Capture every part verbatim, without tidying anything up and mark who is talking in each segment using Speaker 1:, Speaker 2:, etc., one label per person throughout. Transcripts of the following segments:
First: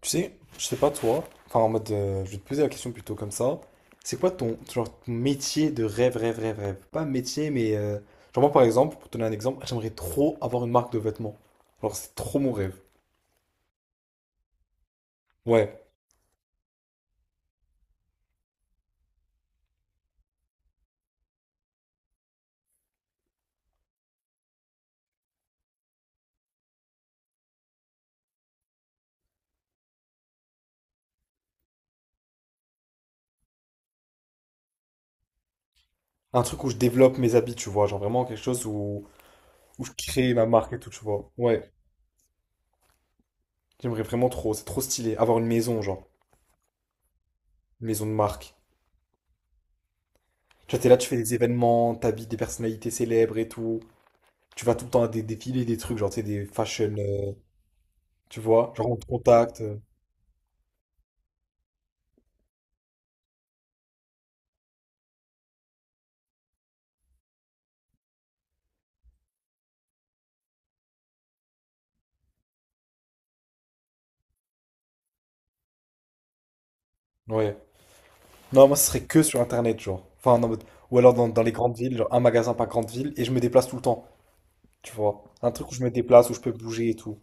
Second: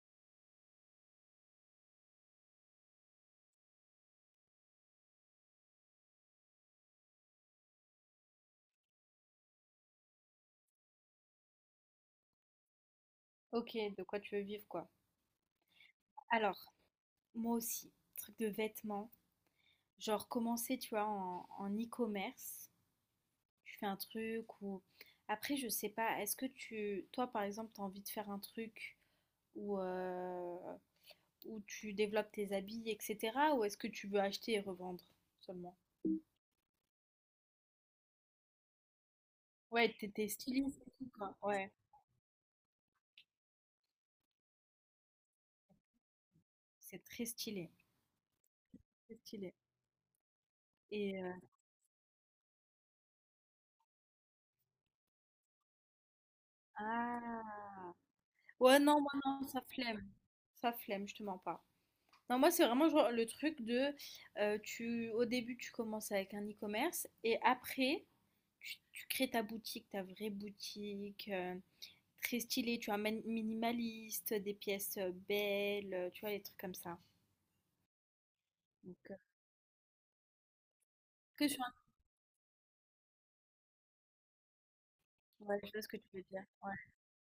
Speaker 1: Tu sais, je sais pas toi, enfin en mode, euh, je vais te poser la question plutôt comme ça. C'est quoi ton, genre, ton métier de rêve, rêve, rêve, rêve? Pas métier, mais euh, genre moi par exemple, pour te donner un exemple, j'aimerais trop avoir une marque de vêtements. Genre c'est trop mon rêve.
Speaker 2: Ok, de quoi tu veux vivre, quoi.
Speaker 1: Ouais,
Speaker 2: Alors, moi aussi, truc de vêtements. Genre, commencer, tu vois, en, en e-commerce. Tu fais un truc ou... Après, je sais pas, est-ce que tu... Toi, par exemple, t'as envie de faire un truc où, euh, où tu développes tes habits, et cetera. Ou est-ce que tu veux acheter et revendre seulement?
Speaker 1: un truc où je développe mes habits, tu vois, genre vraiment quelque chose où, où je
Speaker 2: Ouais, t'es t'es
Speaker 1: crée ma marque et
Speaker 2: styliste
Speaker 1: tout,
Speaker 2: et
Speaker 1: tu
Speaker 2: tout,
Speaker 1: vois.
Speaker 2: quoi. Ouais,
Speaker 1: Ouais, j'aimerais vraiment trop, c'est trop stylé, avoir une maison, genre,
Speaker 2: c'est très stylé.
Speaker 1: une maison de marque.
Speaker 2: Très stylé.
Speaker 1: Tu vois, t'es là, tu fais
Speaker 2: Et... euh,
Speaker 1: des événements, t'habites des personnalités célèbres et tout. Tu vas tout le temps à des défilés, des trucs, genre, tu sais, des fashion, euh,
Speaker 2: Ah...
Speaker 1: tu vois,
Speaker 2: Ouais,
Speaker 1: genre on
Speaker 2: non,
Speaker 1: te
Speaker 2: moi, non,
Speaker 1: contacte.
Speaker 2: ça
Speaker 1: euh,
Speaker 2: flemme. Ça flemme, je te mens pas. Non, moi, c'est vraiment genre le truc de, euh, tu, au début, tu commences avec un e-commerce et après, tu, tu crées ta boutique, ta vraie boutique, euh, très stylée, tu vois, min- minimaliste, des pièces euh, belles, euh, tu vois, les trucs comme ça.
Speaker 1: Ouais. Non, moi ce
Speaker 2: Donc,
Speaker 1: serait
Speaker 2: euh,
Speaker 1: que sur internet, genre. Enfin, en mode, ou alors dans, dans
Speaker 2: que
Speaker 1: les
Speaker 2: sur un-
Speaker 1: grandes villes, genre un magasin par grande ville, et je me déplace tout le temps. Tu vois. Un
Speaker 2: Ouais,
Speaker 1: truc
Speaker 2: je
Speaker 1: où je
Speaker 2: vois ce
Speaker 1: me
Speaker 2: que tu veux
Speaker 1: déplace, où je
Speaker 2: dire.
Speaker 1: peux
Speaker 2: Ouais,
Speaker 1: bouger et tout.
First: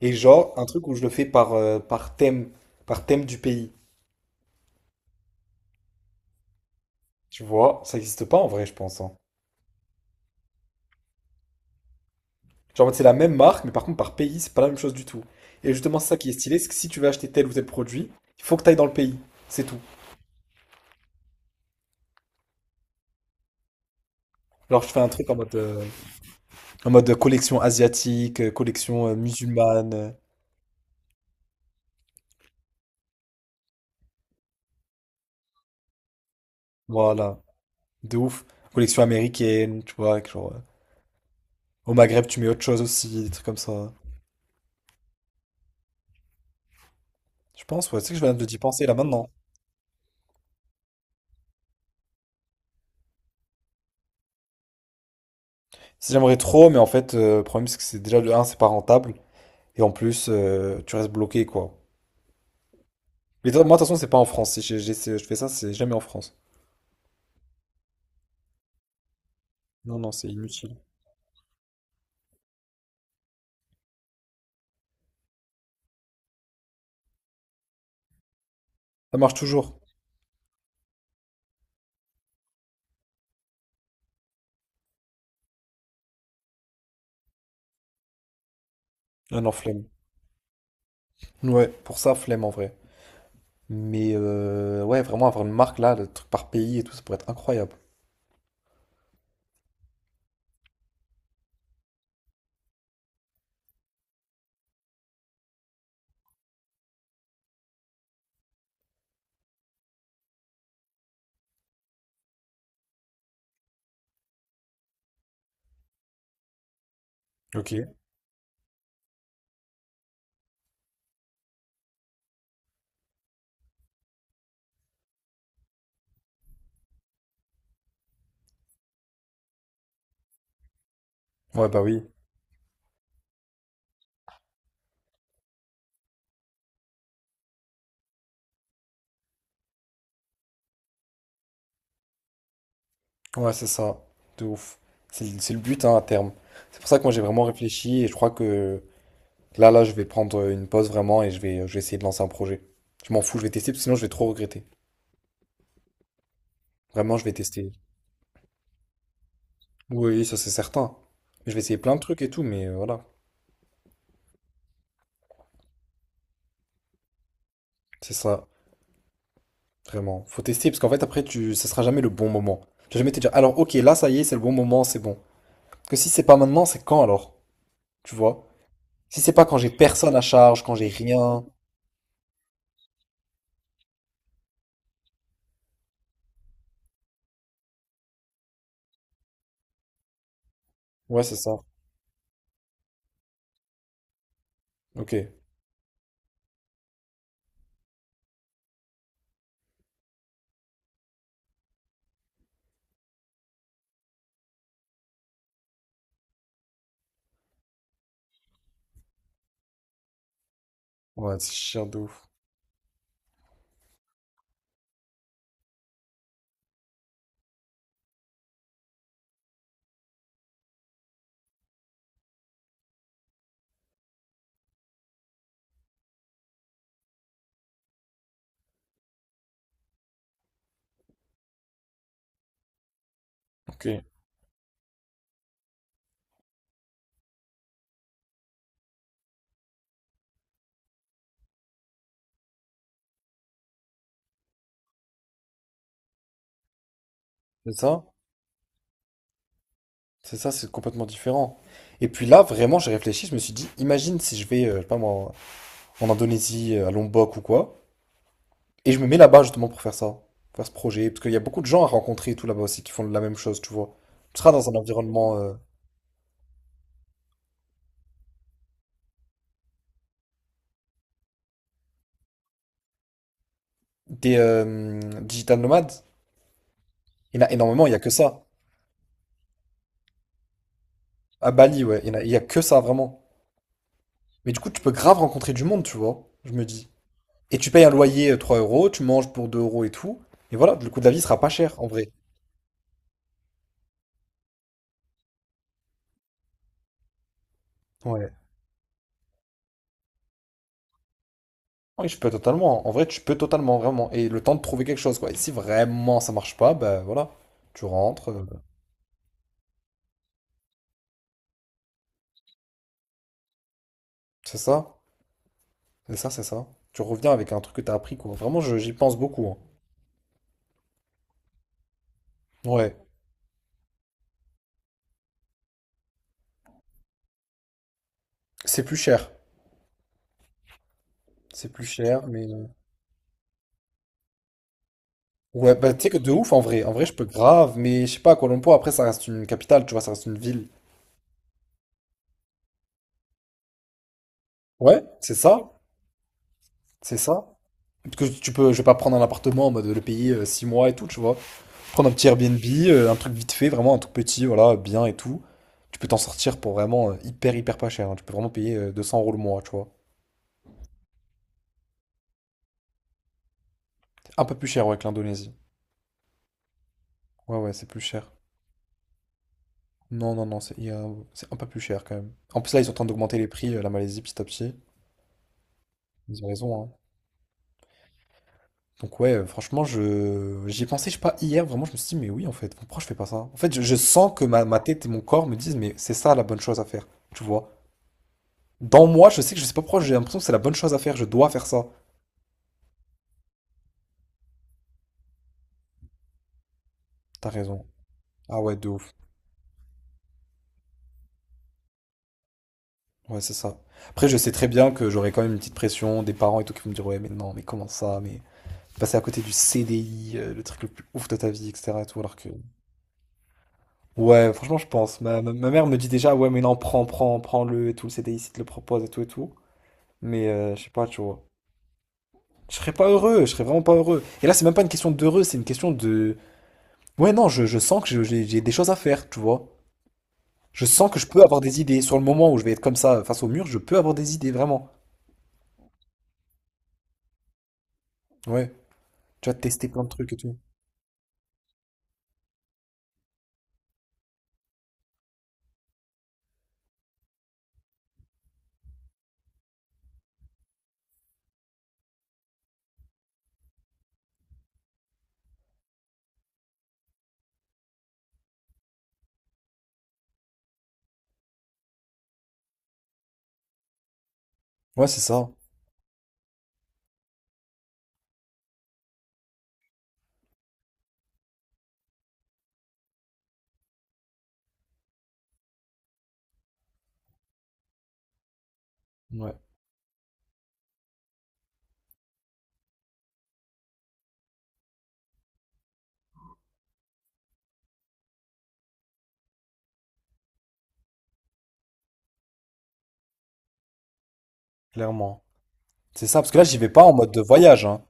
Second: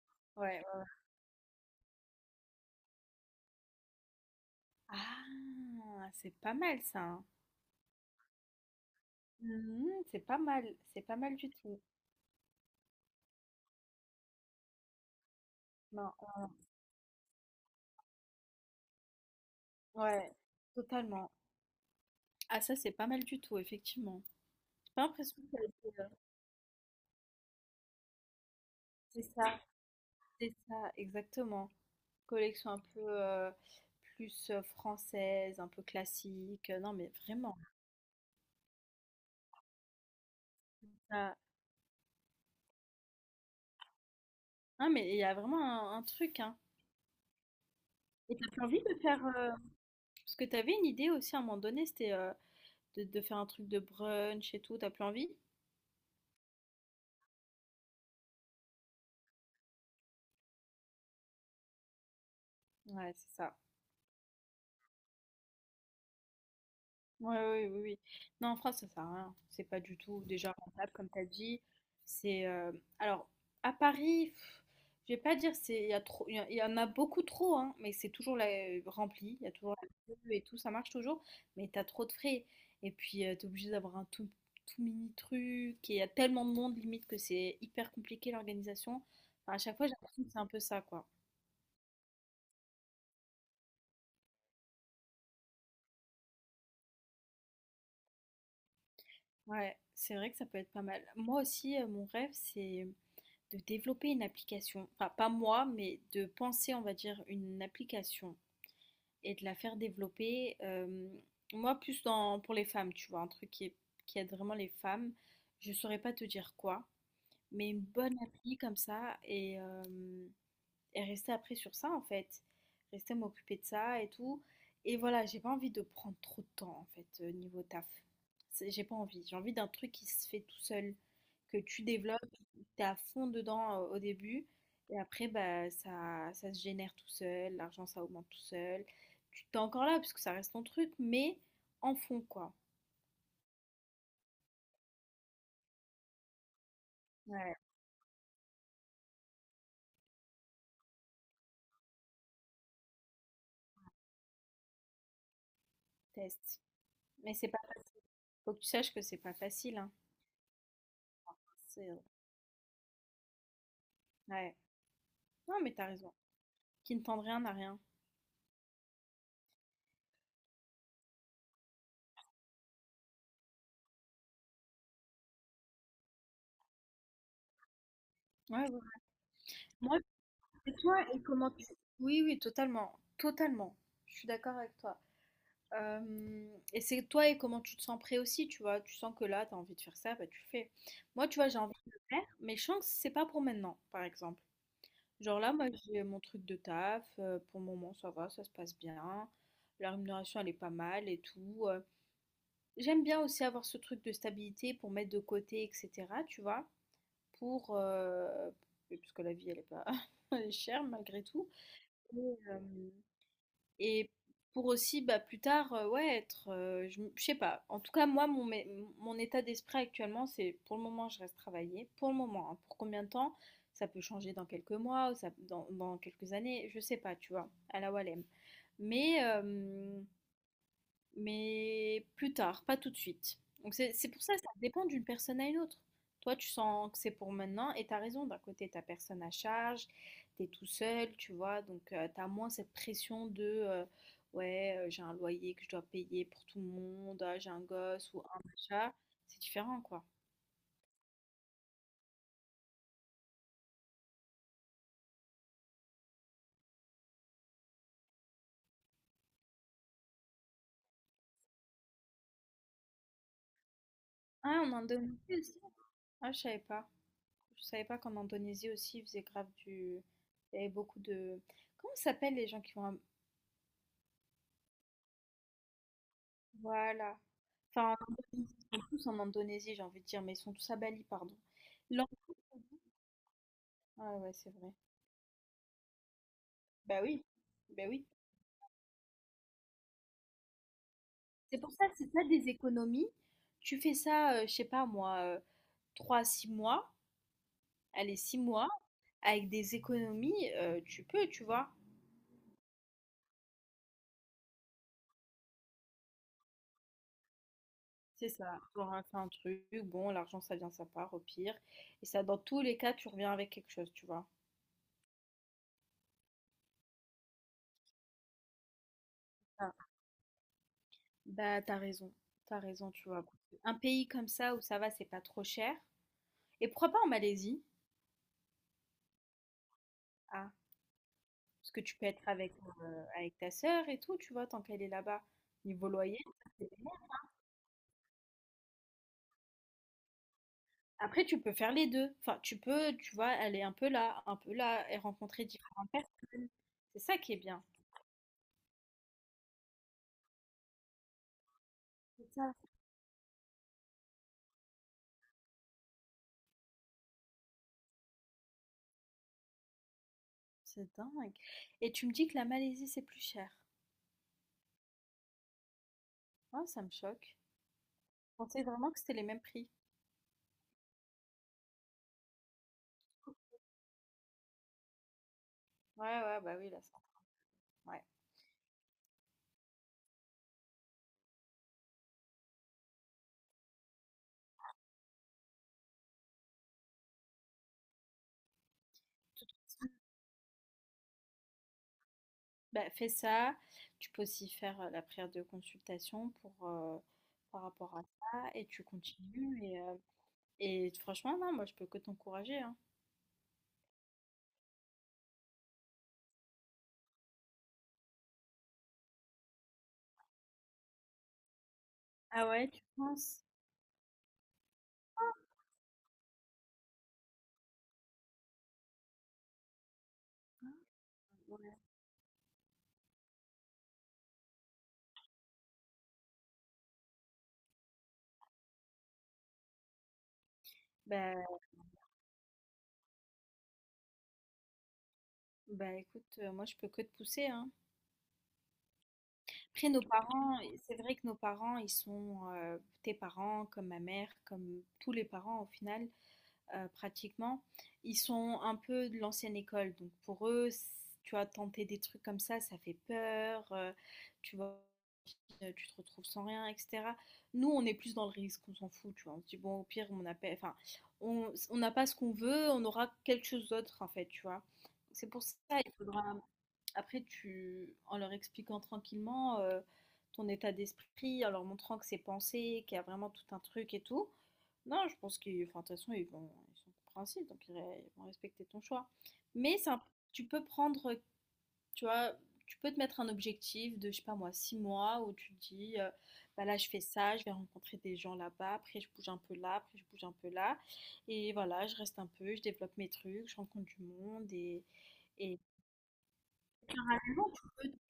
Speaker 1: Et
Speaker 2: ouais,
Speaker 1: genre,
Speaker 2: ouais,
Speaker 1: un
Speaker 2: ouais.
Speaker 1: truc où je le fais par, euh, par thème, par thème du pays.
Speaker 2: Ah, c'est pas mal ça. Hein.
Speaker 1: Tu vois, ça n'existe pas en vrai, je pense, hein.
Speaker 2: Mhm, c'est pas mal, c'est pas mal du tout.
Speaker 1: Genre, en mode, c'est la même marque, mais par contre, par pays, c'est pas la même chose du tout. Et justement, c'est
Speaker 2: Non,
Speaker 1: ça qui est
Speaker 2: euh,
Speaker 1: stylé, c'est que si tu veux acheter tel ou tel produit, il faut que tu ailles dans le pays. C'est tout.
Speaker 2: ouais, totalement. Ah, ça, c'est pas mal du tout, effectivement.
Speaker 1: Alors je
Speaker 2: J'ai
Speaker 1: fais
Speaker 2: pas
Speaker 1: un truc en
Speaker 2: l'impression que
Speaker 1: mode,
Speaker 2: ça a
Speaker 1: euh,
Speaker 2: été, euh,
Speaker 1: en mode collection asiatique, euh, collection euh,
Speaker 2: c'est ça.
Speaker 1: musulmane. Euh,
Speaker 2: C'est ça, exactement. Collection un peu, heu, plus, heu, française, un peu classique, euh, non mais
Speaker 1: Voilà.
Speaker 2: vraiment,
Speaker 1: De ouf. Collection américaine, tu vois, avec genre. euh,
Speaker 2: ça
Speaker 1: Au Maghreb, tu mets autre chose aussi, des trucs comme ça.
Speaker 2: non mais il y a vraiment un un truc, hein.
Speaker 1: Je pense, ouais, tu sais que je viens
Speaker 2: Et
Speaker 1: de
Speaker 2: t'as
Speaker 1: d'y
Speaker 2: plus envie
Speaker 1: penser là
Speaker 2: de faire,
Speaker 1: maintenant.
Speaker 2: heu parce que t'avais une idée aussi à un moment donné, c'était, heu, de de faire un truc de brunch et tout, t'as plus envie?
Speaker 1: Si j'aimerais trop, mais en fait, euh, le problème c'est que c'est déjà de un c'est pas rentable. Et en plus, euh, tu restes bloqué, quoi.
Speaker 2: Ouais, c'est
Speaker 1: Mais
Speaker 2: ça.
Speaker 1: toi- moi, de toute façon, c'est pas en France. Si j'ai- j'ai- c'est- Je fais ça, c'est jamais en France.
Speaker 2: Ouais, oui, oui, oui. Non, en France, ça sert à rien. C'est pas du
Speaker 1: Non, non,
Speaker 2: tout
Speaker 1: c'est
Speaker 2: déjà
Speaker 1: inutile.
Speaker 2: rentable, comme tu as dit. C'est euh, Alors à Paris, pff, je vais pas dire c'est il y a trop, il y, a- il y en a beaucoup trop, hein, mais c'est toujours la, euh,
Speaker 1: Ça marche
Speaker 2: rempli. Il y a toujours
Speaker 1: toujours.
Speaker 2: la queue et tout, ça marche toujours. Mais t'as trop de frais. Et puis tu t'es obligé d'avoir un tout, tout mini truc. Et il y a tellement de monde limite que c'est hyper compliqué l'organisation.
Speaker 1: Non, non,
Speaker 2: Enfin, à chaque
Speaker 1: flemme.
Speaker 2: fois, j'ai l'impression que c'est un peu ça, quoi.
Speaker 1: Ouais, pour ça, flemme en vrai. Mais euh, ouais, vraiment avoir une marque là, le truc par pays et tout, ça pourrait être incroyable.
Speaker 2: Ouais, c'est vrai que ça peut être pas mal. Moi aussi, euh, mon rêve, c'est de développer une application, enfin pas moi, mais de penser, on va dire, une application et de la faire développer. Euh, moi, plus dans, pour les femmes, tu vois, un truc qui, est- qui aide vraiment les femmes. Je saurais pas te dire quoi, mais
Speaker 1: Ok.
Speaker 2: une bonne appli comme ça et euh, et rester après sur ça en fait. Rester m'occuper de ça et tout. Et voilà, j'ai pas envie de prendre trop de temps en fait euh, niveau taf. C'est- J'ai pas envie. J'ai envie d'un truc qui se fait tout seul, que
Speaker 1: Ouais, bah
Speaker 2: tu
Speaker 1: oui.
Speaker 2: développes, t'es à fond dedans euh, au début, et après bah ça ça se génère tout seul, l'argent ça augmente tout seul. Tu t'es encore là parce que ça reste ton truc mais en fond quoi.
Speaker 1: Ouais, c'est ça, de ouf. C'est le, c'est le but, hein, à terme. C'est pour ça que moi j'ai vraiment
Speaker 2: Ouais,
Speaker 1: réfléchi et je crois que là, là, je vais prendre une pause vraiment et je vais, je vais essayer de lancer un projet. Je m'en fous, je vais tester, parce que sinon je vais trop regretter.
Speaker 2: test.
Speaker 1: Vraiment, je vais
Speaker 2: Mais c'est pas
Speaker 1: tester.
Speaker 2: facile. Faut que tu saches que c'est pas facile, hein.
Speaker 1: Oui, ça c'est certain. Je vais essayer plein de
Speaker 2: C'est
Speaker 1: trucs et tout, mais euh, voilà,
Speaker 2: Ouais. Non mais t'as raison. Qui ne tente rien n'a rien.
Speaker 1: c'est ça, vraiment. Faut tester, parce qu'en fait après, tu, ça sera jamais le bon moment. Tu vas jamais te dire, alors ok, là ça y est, c'est le bon moment, c'est bon. Parce que si c'est pas maintenant, c'est quand alors? Tu vois?
Speaker 2: Ouais, ouais.
Speaker 1: Si c'est pas quand j'ai
Speaker 2: Moi,
Speaker 1: personne à charge,
Speaker 2: et
Speaker 1: quand j'ai
Speaker 2: toi, et
Speaker 1: rien.
Speaker 2: comment tu... Oui, oui, totalement, totalement. Je suis d'accord avec toi. Euh, et c'est toi et comment tu te sens prêt aussi, tu vois. Tu sens que là, tu as envie de faire ça, bah tu fais.
Speaker 1: Ouais,
Speaker 2: Moi,
Speaker 1: c'est
Speaker 2: tu vois,
Speaker 1: ça.
Speaker 2: j'ai envie de le faire, mais je sens que c'est pas pour maintenant, par exemple.
Speaker 1: Ok.
Speaker 2: Genre là, moi, j'ai mon truc de taf. euh, pour le moment, ça va, ça se passe bien. La rémunération, elle est pas mal et tout. euh. J'aime bien aussi avoir ce truc de stabilité pour mettre de côté, et cetera, tu vois. Pour... euh, Parce que la vie, elle est pas... elle est chère malgré
Speaker 1: Ouais,
Speaker 2: tout.
Speaker 1: c'est chiant de ouf.
Speaker 2: Et, euh, Et pour aussi, bah, plus tard, euh, ouais, être, euh, je je sais pas. En tout cas, moi, mon, mé- mon état d'esprit actuellement, c'est pour le moment, je reste travailler. Pour le moment, hein. Pour combien de temps? Ça peut changer dans quelques mois, ou ça, dans, dans quelques années, je sais pas, tu vois, à la Walem. Mais, euh, mais plus tard, pas tout de suite. Donc
Speaker 1: Ok.
Speaker 2: c'est c'est pour ça, ça dépend d'une personne à une autre. Toi, tu sens que c'est pour maintenant et t'as raison, d'un côté, t'as personne à charge, t'es tout seul, tu vois, donc tu t'as moins cette pression de, euh, ouais, euh, j'ai un loyer que je dois payer pour tout le monde, ah, j'ai un
Speaker 1: C'est ça,
Speaker 2: gosse ou un machin. C'est différent, quoi.
Speaker 1: c'est ça, c'est complètement différent. Et puis là, vraiment, j'ai réfléchi, je me suis dit, imagine si je vais, euh, je sais pas moi, en Indonésie, euh, à Lombok ou quoi, et je me mets là-bas justement pour faire ça, pour faire ce projet, parce qu'il y a beaucoup de gens à rencontrer et tout là-bas aussi qui font la même chose, tu vois. Tu seras
Speaker 2: Ah,
Speaker 1: dans
Speaker 2: en
Speaker 1: un
Speaker 2: Indonésie
Speaker 1: environnement euh,
Speaker 2: aussi? Ah, je savais pas. Je savais pas qu'en Indonésie aussi, ils faisaient grave du... Il y avait beaucoup de... Comment ça s'appelle les gens qui vont. Un...
Speaker 1: des euh, digital nomades,
Speaker 2: Voilà.
Speaker 1: il y en a énormément, il y
Speaker 2: Enfin,
Speaker 1: a que ça.
Speaker 2: tous en Indonésie, j'ai envie de dire, mais ils sont tous à Bali, pardon.
Speaker 1: À Bali, ouais, il
Speaker 2: L'en-
Speaker 1: y en a, il y a que ça vraiment.
Speaker 2: Ah ouais, c'est
Speaker 1: Mais du coup,
Speaker 2: vrai.
Speaker 1: tu peux grave rencontrer du monde, tu vois, je me dis.
Speaker 2: Bah oui,
Speaker 1: Et tu payes
Speaker 2: bah
Speaker 1: un
Speaker 2: oui.
Speaker 1: loyer euh, trois euros, tu manges pour deux euros et tout, et voilà, le coût de la vie sera pas
Speaker 2: C'est pour
Speaker 1: cher en
Speaker 2: ça,
Speaker 1: vrai.
Speaker 2: c'est pas des économies. Tu fais ça, euh, je sais pas moi, euh, trois à six mois, allez,
Speaker 1: Ouais.
Speaker 2: six mois, avec des économies, euh, tu peux, tu vois.
Speaker 1: Oui, je peux totalement. En vrai, tu peux totalement, vraiment. Et le temps de trouver quelque chose, quoi. Et si vraiment ça marche pas, ben voilà. Tu rentres.
Speaker 2: C'est
Speaker 1: Euh,
Speaker 2: ça. Tu auras fait un truc, bon, l'argent, ça vient, ça part, au pire. Et ça, dans tous les cas, tu reviens avec quelque chose, tu vois.
Speaker 1: c'est ça. C'est ça, c'est ça. Tu reviens avec un truc que t'as appris, quoi. Vraiment, je- j'y pense beaucoup, hein.
Speaker 2: Ah. Bah, t'as raison, t'as raison,
Speaker 1: Ouais.
Speaker 2: tu vois. Un pays comme ça où ça va, c'est pas trop cher. Et pourquoi pas en Malaisie?
Speaker 1: C'est plus cher.
Speaker 2: Ah.
Speaker 1: C'est
Speaker 2: Parce que
Speaker 1: plus
Speaker 2: tu peux être
Speaker 1: cher, mais.
Speaker 2: avec,
Speaker 1: euh,
Speaker 2: euh, avec ta sœur et tout, tu vois, tant qu'elle est là-bas.
Speaker 1: Ouais,
Speaker 2: Niveau
Speaker 1: bah tu sais que
Speaker 2: loyer,
Speaker 1: de
Speaker 2: ça,
Speaker 1: ouf en
Speaker 2: c'est
Speaker 1: vrai.
Speaker 2: bien.
Speaker 1: En vrai, je peux grave, mais je sais pas, à Kuala Lumpur, après, ça reste une capitale, tu vois, ça reste une ville.
Speaker 2: Après, tu peux faire les deux. Enfin, tu peux, tu vois, aller un peu là, un peu là, et
Speaker 1: Ouais, c'est
Speaker 2: rencontrer
Speaker 1: ça.
Speaker 2: différentes personnes. C'est
Speaker 1: C'est
Speaker 2: ça qui est
Speaker 1: ça.
Speaker 2: bien.
Speaker 1: Parce que tu peux, je vais pas prendre un appartement en mode le payer euh, six mois et tout, tu vois. Prendre un petit
Speaker 2: C'est ça.
Speaker 1: Airbnb, euh, un truc vite fait, vraiment un truc petit, voilà, bien et tout. Tu peux t'en sortir pour vraiment euh, hyper, hyper pas cher, hein. Tu peux vraiment payer euh, deux cents euros le mois, tu vois.
Speaker 2: C'est dingue. Et tu me dis que la Malaisie, c'est plus cher.
Speaker 1: Un peu plus cher, ouais, que l'Indonésie.
Speaker 2: Oh, ça me choque.
Speaker 1: Ouais, ouais, c'est plus cher.
Speaker 2: Je pensais vraiment que c'était les mêmes prix.
Speaker 1: Non, non, non, c'est il y a- C'est un peu plus cher quand même. En plus, là, ils sont en train d'augmenter les prix, euh, la Malaisie, petit à petit.
Speaker 2: Ouais, ouais,
Speaker 1: Ils ont
Speaker 2: bah oui,
Speaker 1: raison,
Speaker 2: là,
Speaker 1: hein.
Speaker 2: ça. Ouais.
Speaker 1: Donc, ouais, euh, franchement, je j'y ai pensé, je sais pas, hier, vraiment, je me suis dit, mais oui, en fait, pourquoi je fais pas ça? En fait, je, je sens que ma, ma tête et mon corps me disent, mais c'est ça la bonne chose à faire, tu vois. Dans moi, je sais que je sais pas pourquoi, j'ai l'impression que c'est la bonne chose à faire, je dois faire ça.
Speaker 2: Bah, fais ça. Tu peux aussi faire euh, la prière de consultation pour, euh,
Speaker 1: T'as
Speaker 2: par
Speaker 1: raison.
Speaker 2: rapport à ça.
Speaker 1: Ah
Speaker 2: Et
Speaker 1: ouais,
Speaker 2: tu
Speaker 1: de ouf.
Speaker 2: continues. Et, euh, Et franchement, non, moi, je peux que t'encourager, hein.
Speaker 1: Ouais, c'est ça. Après, je sais très bien que j'aurai quand même une petite pression des parents et tout qui vont me dire, ouais, mais non, mais comment ça, mais passer à côté du C D I, euh, le truc le plus ouf de ta vie, et cetera et tout, alors
Speaker 2: Ah
Speaker 1: que,
Speaker 2: ouais, tu penses?
Speaker 1: ouais, franchement, je pense. Ma, ma, ma mère me dit déjà, ouais, mais non, prends, prends, prends-le et tout, le C D I, s'il te le propose et tout et tout. Mais, euh, je sais pas, tu vois.
Speaker 2: Ouais.
Speaker 1: Je serais pas heureux, je serais vraiment pas heureux. Et là, c'est même pas une question d'heureux, c'est une question de, ouais, non, je, je sens que je- j'ai j'ai des choses à faire, tu vois. Je sens que je peux
Speaker 2: Bah,
Speaker 1: avoir des idées. Sur le moment où je vais être comme ça, face au mur, je peux avoir des idées, vraiment.
Speaker 2: bah écoute, euh, moi je peux que te pousser, hein.
Speaker 1: Ouais. Tu vas tester
Speaker 2: Après nos
Speaker 1: plein de trucs et tout.
Speaker 2: parents, et c'est vrai que nos parents, ils sont euh, tes parents, comme ma mère, comme tous les parents au final, euh, pratiquement, ils sont un peu de l'ancienne école. Donc pour eux, tu as tenté des trucs comme ça, ça fait peur, euh, tu vois, euh, tu te retrouves sans rien, et cetera. Nous, on est plus dans le risque, on s'en fout, tu vois. On se dit, bon, au pire, on appelle, enfin, on on n'a pas ce qu'on veut, on aura quelque chose d'autre, en fait, tu vois.
Speaker 1: Ouais, c'est
Speaker 2: C'est pour
Speaker 1: ça.
Speaker 2: ça, il faudra. Après, tu en leur expliquant tranquillement, heu, ton état d'esprit, en leur montrant que c'est pensé, qu'il y a vraiment tout un truc et tout. Non, je pense qu'ils enfin, de toute façon, ils vont ils sont compréhensifs, donc ils ré ils vont respecter ton choix.
Speaker 1: Ouais,
Speaker 2: Mais c'est un tu peux prendre, tu vois, tu peux te mettre un objectif de, je sais pas moi, six mois où tu te dis, heu: «Bah, là, je fais ça, je vais rencontrer des gens là-bas, après je bouge un peu là, après je bouge un peu là et voilà, je reste un peu, je développe mes trucs, je rencontre du monde» et
Speaker 1: clairement.
Speaker 2: et
Speaker 1: C'est ça, parce que là, j'y vais pas en mode de voyage, hein.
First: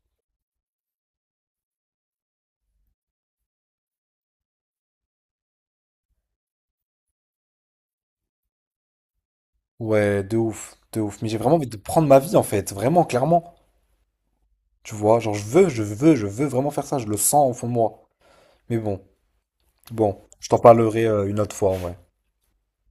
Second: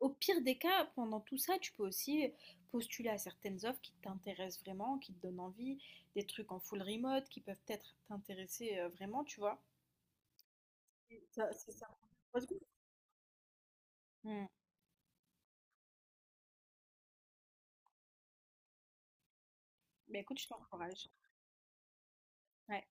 Speaker 2: au pire des cas, pendant tout ça, tu peux aussi postuler à certaines offres qui t'intéressent vraiment, qui te donnent envie, des trucs en full remote qui peuvent peut-être t'intéresser, heu, vraiment, tu vois?
Speaker 1: Ouais, de ouf, de ouf.
Speaker 2: Et
Speaker 1: Mais j'ai
Speaker 2: ça
Speaker 1: vraiment envie
Speaker 2: c'est
Speaker 1: de
Speaker 2: ça.
Speaker 1: prendre ma vie, en fait. Vraiment, clairement.
Speaker 2: Mmh.
Speaker 1: Tu vois, genre, je veux, je veux, je veux vraiment faire ça. Je le sens au fond de moi. Mais bon,
Speaker 2: Bah,
Speaker 1: bon,
Speaker 2: écoute, je
Speaker 1: je t'en parlerai
Speaker 2: t'encourage.
Speaker 1: euh, une autre fois, ouais.
Speaker 2: Ouais.